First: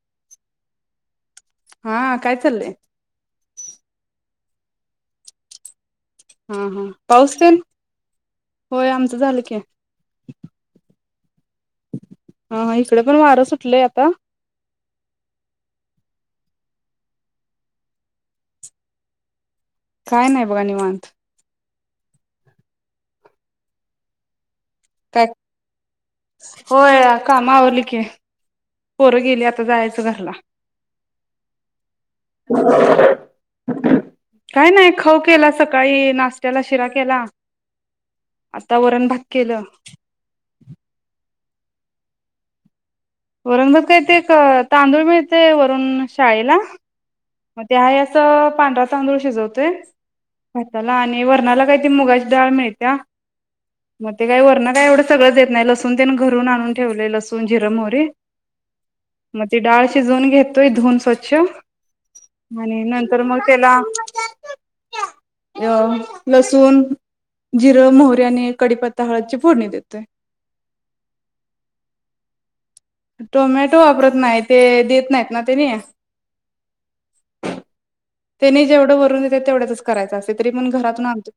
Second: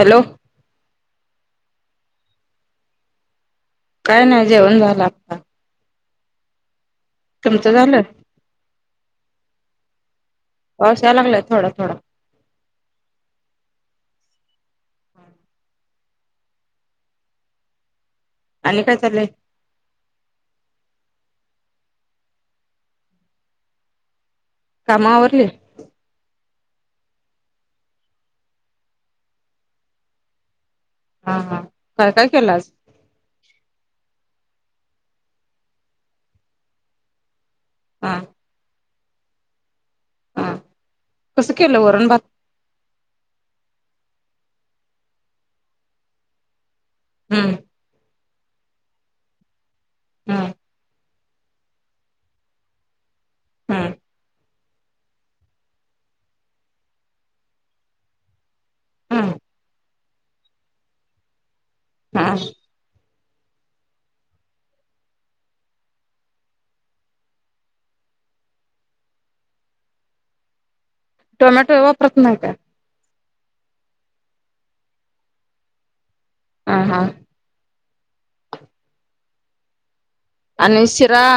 Hello! हा काय? चाललंय! का नाही? जेवण झालं. आता हा हा पाऊस तेन तुमचं झालं होय, आमचं झालं की. [unintelligible] हा हा इकडे, पण वारं सुटलंय आता. आणि काय चालय? काय नाही? बघा निवांत. कामं काय आवरली. होय काम आवरली की पोरं गेली, आता जायचं घरला. हा हा काय काय केलं? आज. काय नाही? खाऊ केला. सकाळी नाशत्याला शिरा केला. हा आता वरण भात केलं. हा कसं केलं वरण भात. वरण भात काय ते एक तांदूळ मिळतेय वरुण शाळेला हम्म मग ते हाय असं पांढर तांदूळ शिजवतोय. हम्म [unintelligible] वरणाला काही ती मुगाची डाळ मिळत्या, हम्म मग ते वरण काय एवढं सगळं येत नाही, लसून त्याने घरून आणून ठेवले. लसून, जिर, मोहरी. मग हम्म ती डाळ शिजवून घेतोय, धुऊन स्वच्छ. हा आणि नंतर मग त्याला अ लसुण जिरं, मोहरी आणि कडीपत्ता, हळदची फोडणी देतोय. टोमॅटो वापरत नाही का? टोमॅटो वापरत नाही. ते देत नाहीत, ना त्यांना. हा हा. त्यांनी जेवढं वरून दिलयं तेवढ्यातच करायचं. असे तरी पण आणि घरातून शिरा आणत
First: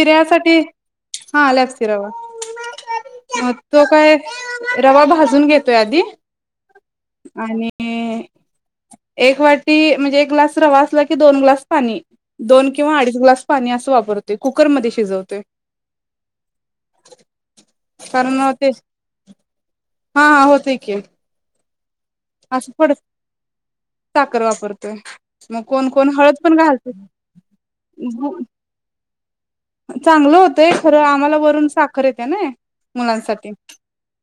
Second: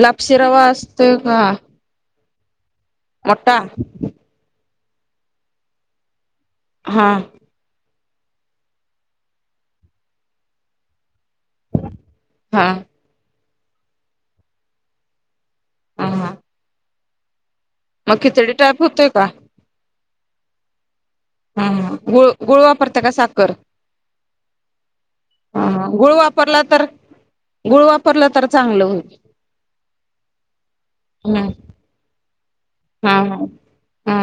लापशी रवा असतोय का हा लापशी रवा. अ मोठा तो काय रवा भाजून घेतोय, आधी. हा आणि एक वाटी म्हणजे एक ग्लास रवा असलाकी दोन ग्लास पाणी हा दोन हा किंवा अडीच ग्लास पाणी असं वापरते कुकरमध्ये शिजवते. ह हा. [unintelligible] मग कारण खिचडी ते टाईप होतोय का? हा हा होतयं, की. हा गुळ गुळ असं थोडं वापरता, का साखर? साखर वापरतोय. मग हा हा कोण कोण गुळ हळद पण वापरला तर घालतयं. गुळ वापरलं तर चांगलं होईल. चांगलं होतंय खरं आम्हाला हम्म वरून साखर येते, ना हा हा मुलांसाठी. हा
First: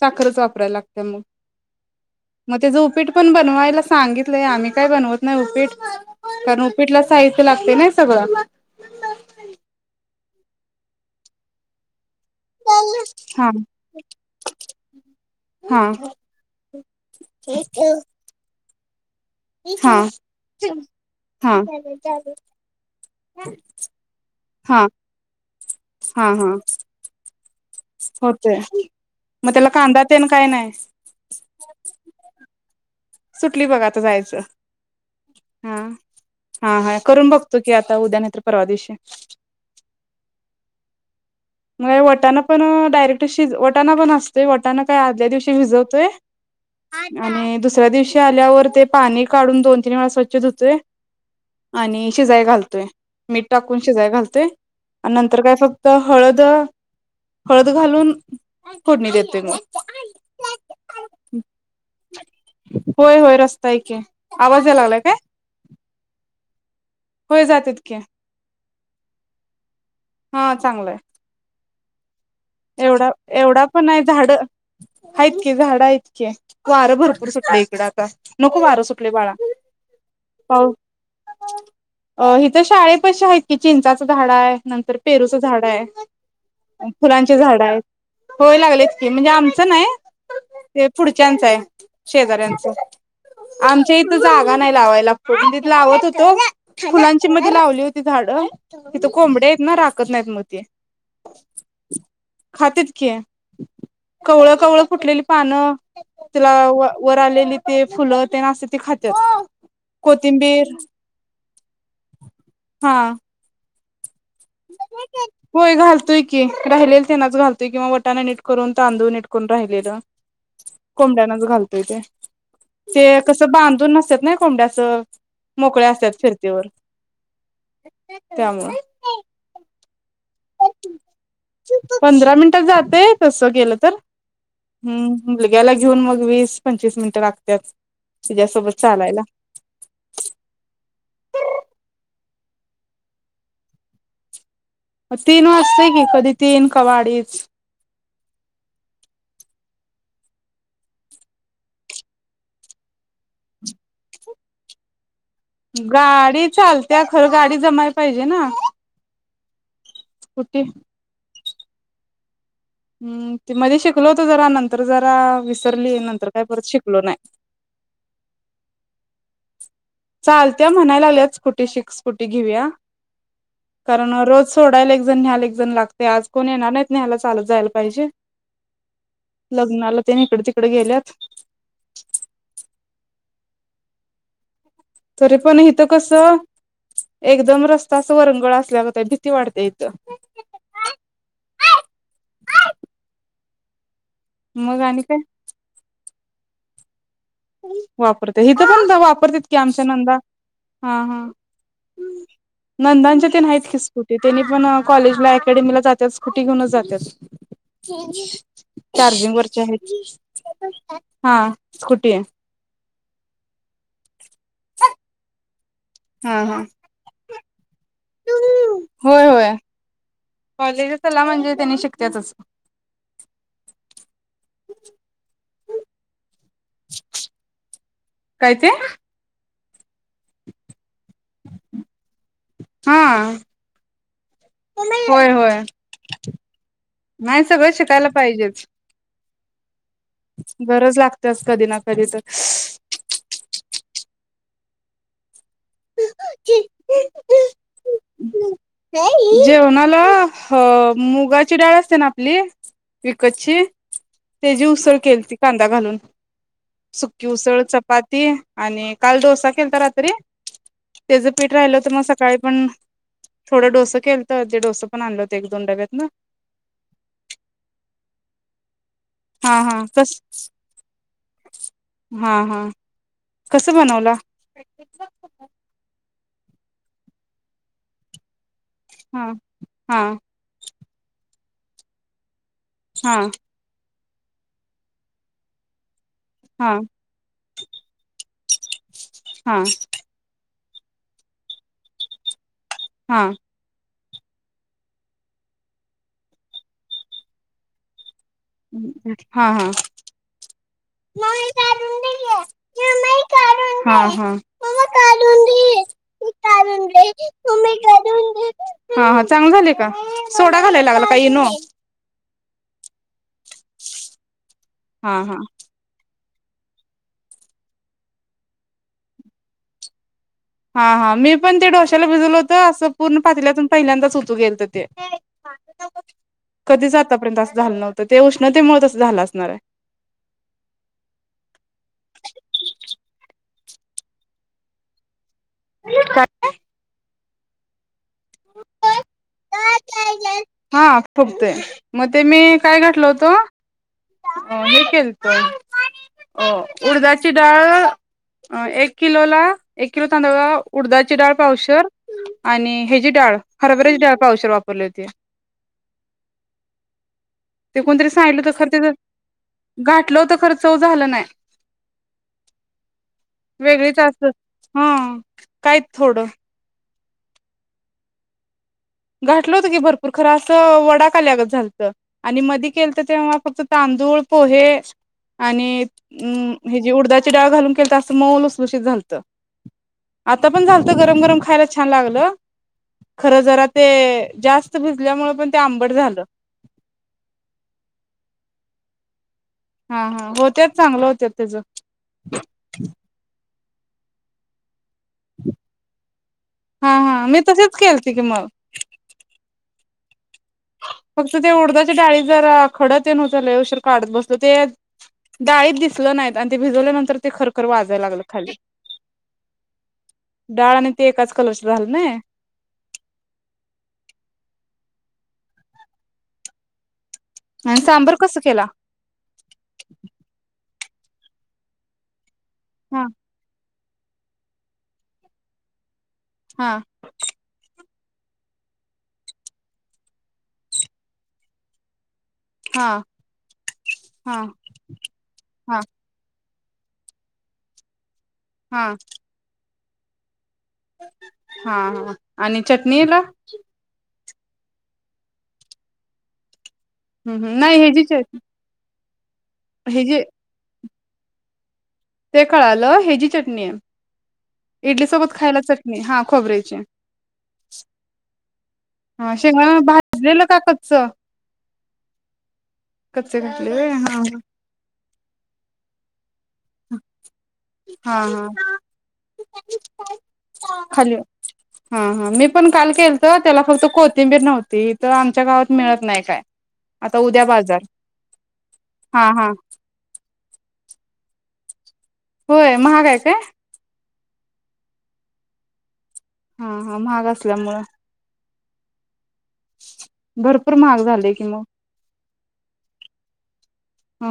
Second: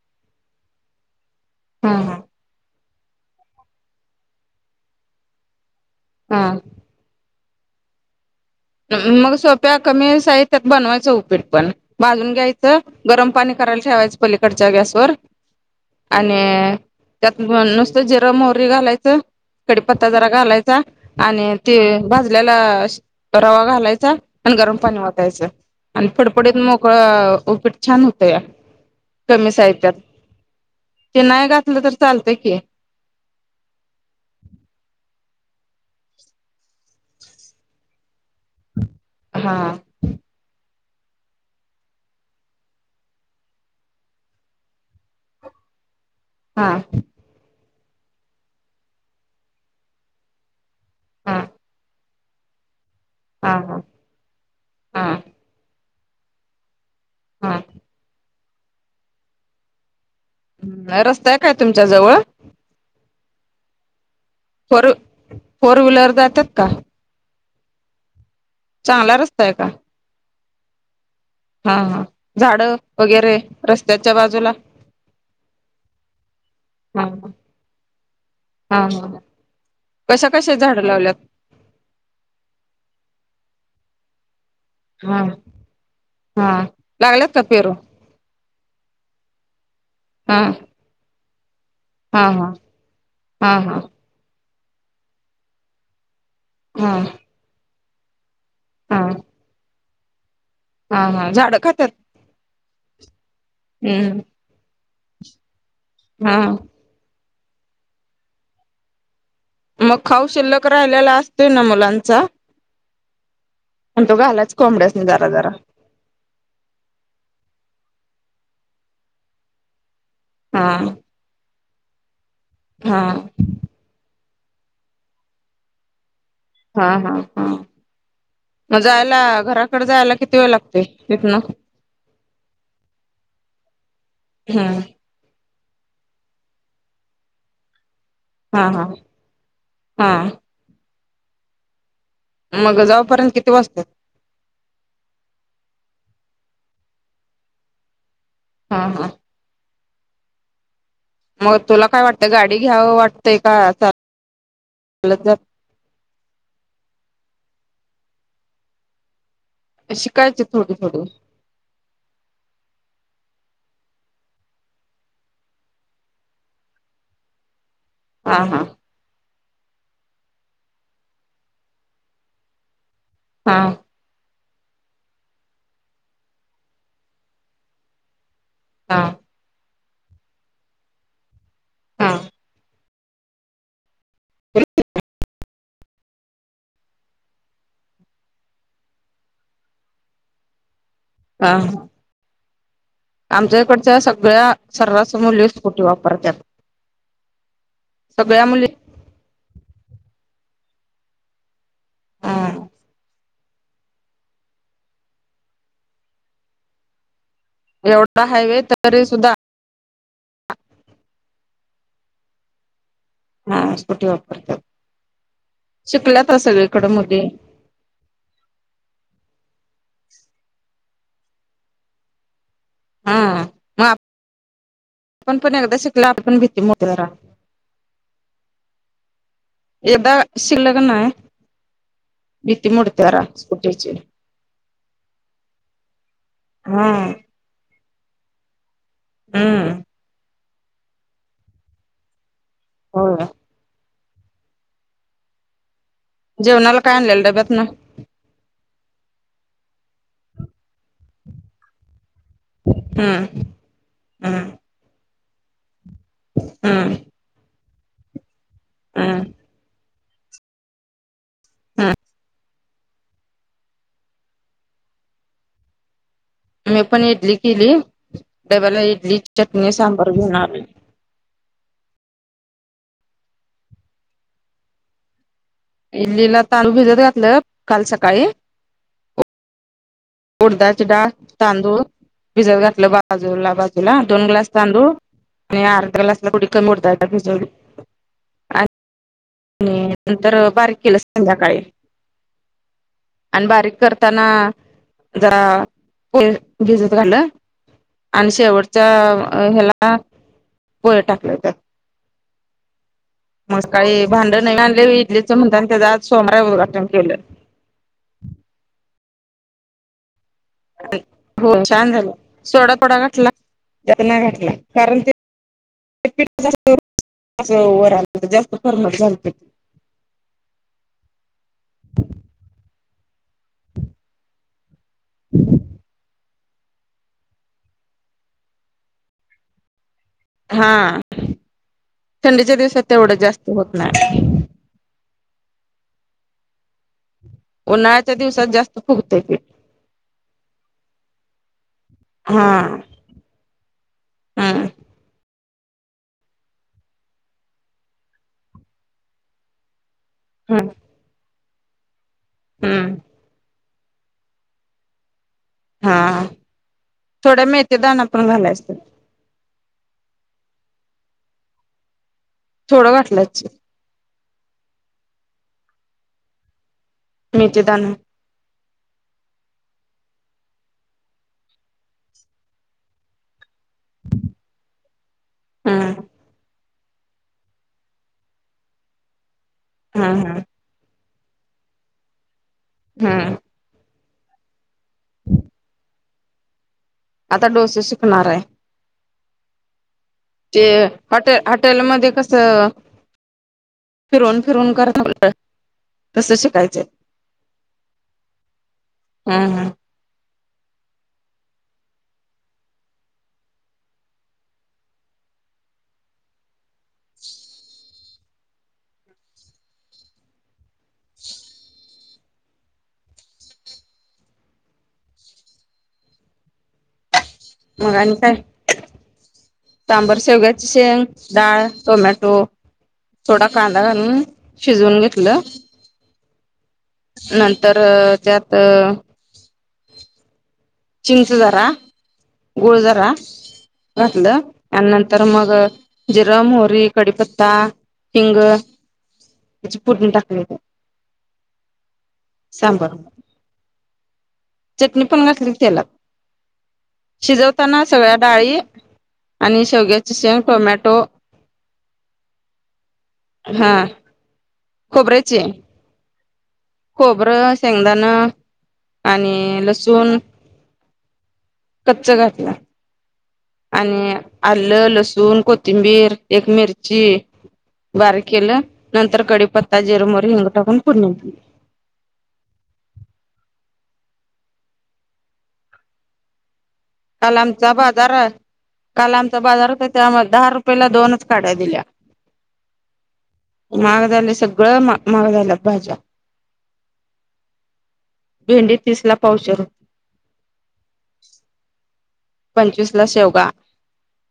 साखरच वापरायला लागतं हा मग त्या उपीट पण बनवायला सांगितलंय. आम्ही काय बनवत नाही, उपीट हा कारण उपीटला साहित्य लागते. नाही सगळं मग सोप्या कमी साहित्यात बनवायचं उपीट पण. भाजून घ्यायचं गरम हा पाणी करायला ठेवायचं. पलीकडच्या गॅसवर. हा आणि त्यात नुसत जिर, मोहरी घालायच हा कडीपता जरा घालायचा. आणि हा ते भाजल्याला रवा घालायचा आणि गरम हा पाणी ओतायच आणि फडफडीत मोकळ उपीट छान होत या होते. कमी साहित्यात ते नाहीच, घातलं तर चालतंय! की. सुटली बघा आता जायचं. हा हा हा करून बघतो कि आता उद्या नाही तर परवा दिवशी. हा म हे वटांना पण डायरेक्ट शि वटाना पण असतोय, वटाणा काय आदल्या दिवशी भिजवतोय. हा हा आणि दुसऱ्या दिवशी आल्यावर ते पाणी काढून दोन, तीन, वेळा स्वच्छ धुतोय. हा आणि शिजाय घालतोय मीठ टाकून हा शिजाय घालतोय हा नंतर काय फक हळद, हा हळद घालून फोडणी देते मग नाय रस्ताय काय तुमच्या जवळ. होय होय रस्ता हे की. आवाज यायला फोर, लागलाय काय फोर, व्हीलर जात्यात का? होय जात्यातत की. चांगला रस्ताय क? हा चांगलाय. हा हा झाड एवढा वगैरे एवढा पण नाही रस्त्याच्या झाड बाजूला. आहेत, की झाडं आहेत की, वारं हा भरपूर हा सुटल इकडे आता नको हा वारं सुटल हा. बाळा. कशा कशा झाडं लावल्यात अ हिथ शाळे पशी आहेत कि चिंचाचं झाड आहे नंतर हा पेरूचं झाड आहे हा लागल्यात फुलांचे का झाड पेरू आहे. होय लागलेच की म्हणजे आमचं नाही. हा ते आहे हा हा शेजऱ्यांचा हा हा आमच्या इथ जागा नाही लावायला तिथ लावत होत. तो हा फुलांची मध्ये लावली होती झाडं तिथ हा कोंबडे आहेत ना राखत नाहीत मग. ते हा हा झाडं खातात. खातेत की हम्म कवळं, कवळं, फुटलेली पानं. हा तिला व वर आलेली ते फुलं ते ना आसते ते खातेत. मग खाऊ शिल्लक राहिलेला असतोय ना मुलांचा. हा आणि तो घालाच कोंबड्यासनी जरा जरा होय घालतोय की राहिलेल तेनाच घातोय किवा वटाणा नीट करून तांदूळ निटकून राहिलेलं हा कोंबड्यानच घालतोय ते. हा ते कसं बांधून नसतात नाही कोंड्याचं मोकळ्या असतात फिरत हा हा हा त्यामुळं मग जायला घराकडे जायला किती वेळ लागते तिथनं. पंधरा मिनिटात जातय तस गेलं तर हम्म हम. मुलग्याला घेऊन मग वीस पंचवीस मिनिटं लागत्यात. हा तीच्यासोबत हा चालायला. हा मग जाऊपर्यंत किती वाजत तीन वाजते की कधी तीन कवा आडी हा हा. म तुला काय वाटतंय गाडी घ्यावं वाटतय का आता गाडी चालतया खर गाडी जमायला पाहिजे ना. शिकायचे कुठे थोडी थोडी हम्म मध्ये शिकलो होतो जरा नंतर जरा विसरली नंतर काही परत शिकलो नाही. हा. चालत म्हणायला लागल्या, स्कुटी शिक स्कुटी घेऊया हा कारण रोज सोडायला एकजण, न्यायला एकजण लागते, आज कोण येणार नाहीत, नेहायला चालत जायला पाहिजे. हा! लग्नाला, ते इकड तिकडे गेल्यात. हा! हा [unintelligible] तरी पण हीत कस. एकदम रस्ताच वरंगळ असल्यागत आहे भीती वाढते इथ. हा! आमच्याकडच्या सगळ्या मग आणि सर्रास काय मुली स्कूटी वापरतात. वापरते सगळ्या हिथ मुली पण वापरत की आमच्या नंदा, हा हा. हं, नंदांच्या तेन आहेत की स्कुटी त्यांनी पण कॉलेजला अकॅडमीला जात स्कुटी घेऊनच जातात. एवढा हायवे तरी सुद्धा चार्जिंग वरचे आहेत हा स्कुटी आहे. हा स्कुटी वापरतात, शिकल्यात हा हा सगळीकडे मुली. होय होय कॉलेजचा ला म्हणजे त्यांनी शिकतेचच. हम म आपण पण एकदा शिकला आपण पण भीती [unintelligible] जरा. काय ते? एकदा शिकलं की नाय. [inaudible] भीती मोडते जरा हा स्कूटीची. होय होय हा नाही सगळं शिकायला पाहिजेच. हम्म. गरज लागतेच कधी ना कधी तर. होय. जेवणाला काय आणलेल डब्यातन. जेवणाला मुगाची डाळ असते ना आपली. हम्म विकतची हम्म तेजी उसळ केलती. कांदा घालून हम्म सुकी उसळ चपाती आणि हम्म काल डोसा केलाता रा त्री तेच पीठ राहिलं होत मग हम्म सकाळी पण थोडं डोसं केलं तर जे डोंस पण आणलं होते एक दोन डब्यात नं. मी पण इडली केली. डब्याला एक ली हा चटणी हा सांबर कस घेऊन आलोय. कस बनवला? इडलीला तांदूळ भिजत घातलं काल सकाळी. हा हा. उडदाची डाळ तांदूळ भिजत घातलं हा बाजूला बाजूला. दोन ग्लास तांदूळ आणि अर्ध ग्लासला थोडी कमी डाळ हा हा उडदाची डाळ भिजवली. हा आणि नंतर बारीक केलं संध्याकाळी हा आणि बारीक कर. ताना जरा भिजत घालं. आणि शेवटच्या हा ह्याला पोहे टाकले त्यात मग सकाळी. हा भांड नवीन आणले मम्मा इडलीच काढून म्हणता आणि त्याच दे. आज हे सोमवार आहे उद्घाटन काढून दे केलं मम्मी काढून दे. हा हा चांगल झाले का? सोडा घालायला लागला का इनो हो छान झाला सोडा थोडा घातला जास्त नाही घातला. कारण ते हा हा. [unintelligible] जास्त गरम झालत ते. हा हा मी पण ते डोश्याला भिजवल होत असं पूर्ण पातल्यातून पहिल्यांदाच उतू गेलतते. [inaudible] कधीच आतापर्यंत असं झालं नव्हतं ते उष्णतेमुळ तसं झालं असणार आहे. हा थंडीच्या दिवसात तेवढं जास्त होत नाही. काय? उन्हाळ्याच्या दिवसात जास्त फुगतय ते. हा फुगते. मग, ते हा मी काय घातलं होतो हम्म हे केलंत. उडदाची डाळ एक किलो ला एक किलो तांदळाला हम्म उडदाची डाळ पावशेर आणि हम्म ह्यांची डाळ हरभऱ्याची डाळ पावशेर वापरले होते. हा थोड्या मेथी ते दाना कोणतरी पण सांगितलं तर घालायचा खरं त्यात. त्याचं घातलं खर चव झालं नाही. छोडं घातलंच. हम्म काय थोडं. मेथी दाणे. घाठलं होतं की भरपूर खर असं वडा का ल्यागत झालत आणि मध्ये केलंत तेव्हा [unintelligible] परत तांदूळ पोहे आणि हम्म अम्म. हेजी उडदाची डाळ घालून केलत अस मऊ लुसलुशित झालत हम्म हम्म आता पण झालत. गरम गरम खायला छान लागल हम्म खर जरा ते जास्त भिजल्यामुळे पण ते आंबट झालं. आता डोसे शिकणार हाय. हा हा ते होत्यात चांगलं होत्यात हॉटे त्याचं हॉटेल मध्ये कस फिरवुन फिरवुन कर हम् [unintelligible] हा हा मी तसेच केलते कि मग. हम्म हम्म फक्त ते उडदाच्या डाळीत जरा खड तेन होत लई उशीर काढत बसलो ते डाळीत दिसल नाहीत आणि ते भिजवल्यानंतर ते खरखर वाजायला लागलं खाली. डाळ आणि ते एकाच कलरच झालं नी, [inaudible] आणि मग सांबर काय कस केला? सांबर शेवग्याची शेंग डाळ टोमॅटो हा थोडा कांदा. [unintelligible] कांदा घालुन शिजवून घेतलं. हा नंतर अ त्यात अ. चिंच जरा गुळ हा जरा हा घातलं त्यानंतर मग हा हा जिर मोहर री कडीपत्ता हिंग याची फोडणी टाकली त्यात. हा हा आणि सांबर चटणीला? चटणी पण घातली कि तेलात नाही शिजवताना हेजी सगळ्या चट डाळी आणि शेवग्याची हेजी शेंग टोमॅटो ते कळालं हेजी चटणी हा हे इडली सोबत खोबऱ्याची खायला चटणी हा खोबऱ्याची खोबरं शेंगदाण हा आणि शेंगदाणा लसूण. भाजलेलं का कच्च कच्च घातला कच्चे घातले होय आणि हा आलं लसूण कोथिंबीर एक मिर्ची हा बारीक हा केलं नंतर कडीपत्ता जिर मोहरी हिंग टाकून फोडणी खाली दिली. हा हा मी पण काल केलत त्याला फक्त कोथिंबीर नव्हती इथ आमच्या गावात मिळत नाही काय. आता काल उद्या आमचा बाजार काल हा आमचा हा बाजार होता त्यामुळं दहा रुप पहिला दोनच काढ्या दिल्या. होय महागय काय? सगळ म मा महाग [unintelligible] झाल्या त भाज्या. हा हा महाग असल्यामुळं. भेंडी तिसला प भरपूर महाग झाले कि मग. पंचवीसला शेवगा.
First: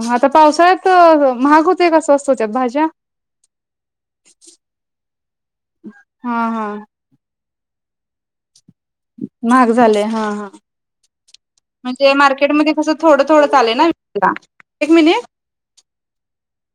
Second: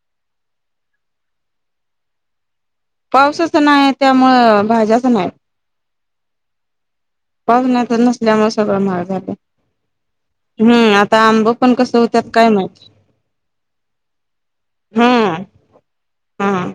हआता पावसाळ्यात महाग होते का स्वस्त होत्या भाज्या पावसाच नाही त्यामुळं भाज्याच नाही. हा हा. नसल्या [unintelligible] सगळ माहाग झालं महाग झाले हा हा हम्म आता आंब पण कस म्हणजे होत्यात काय मार्केटमध्ये माहिती. कसं [unintelligible] एक मिनट. हम्म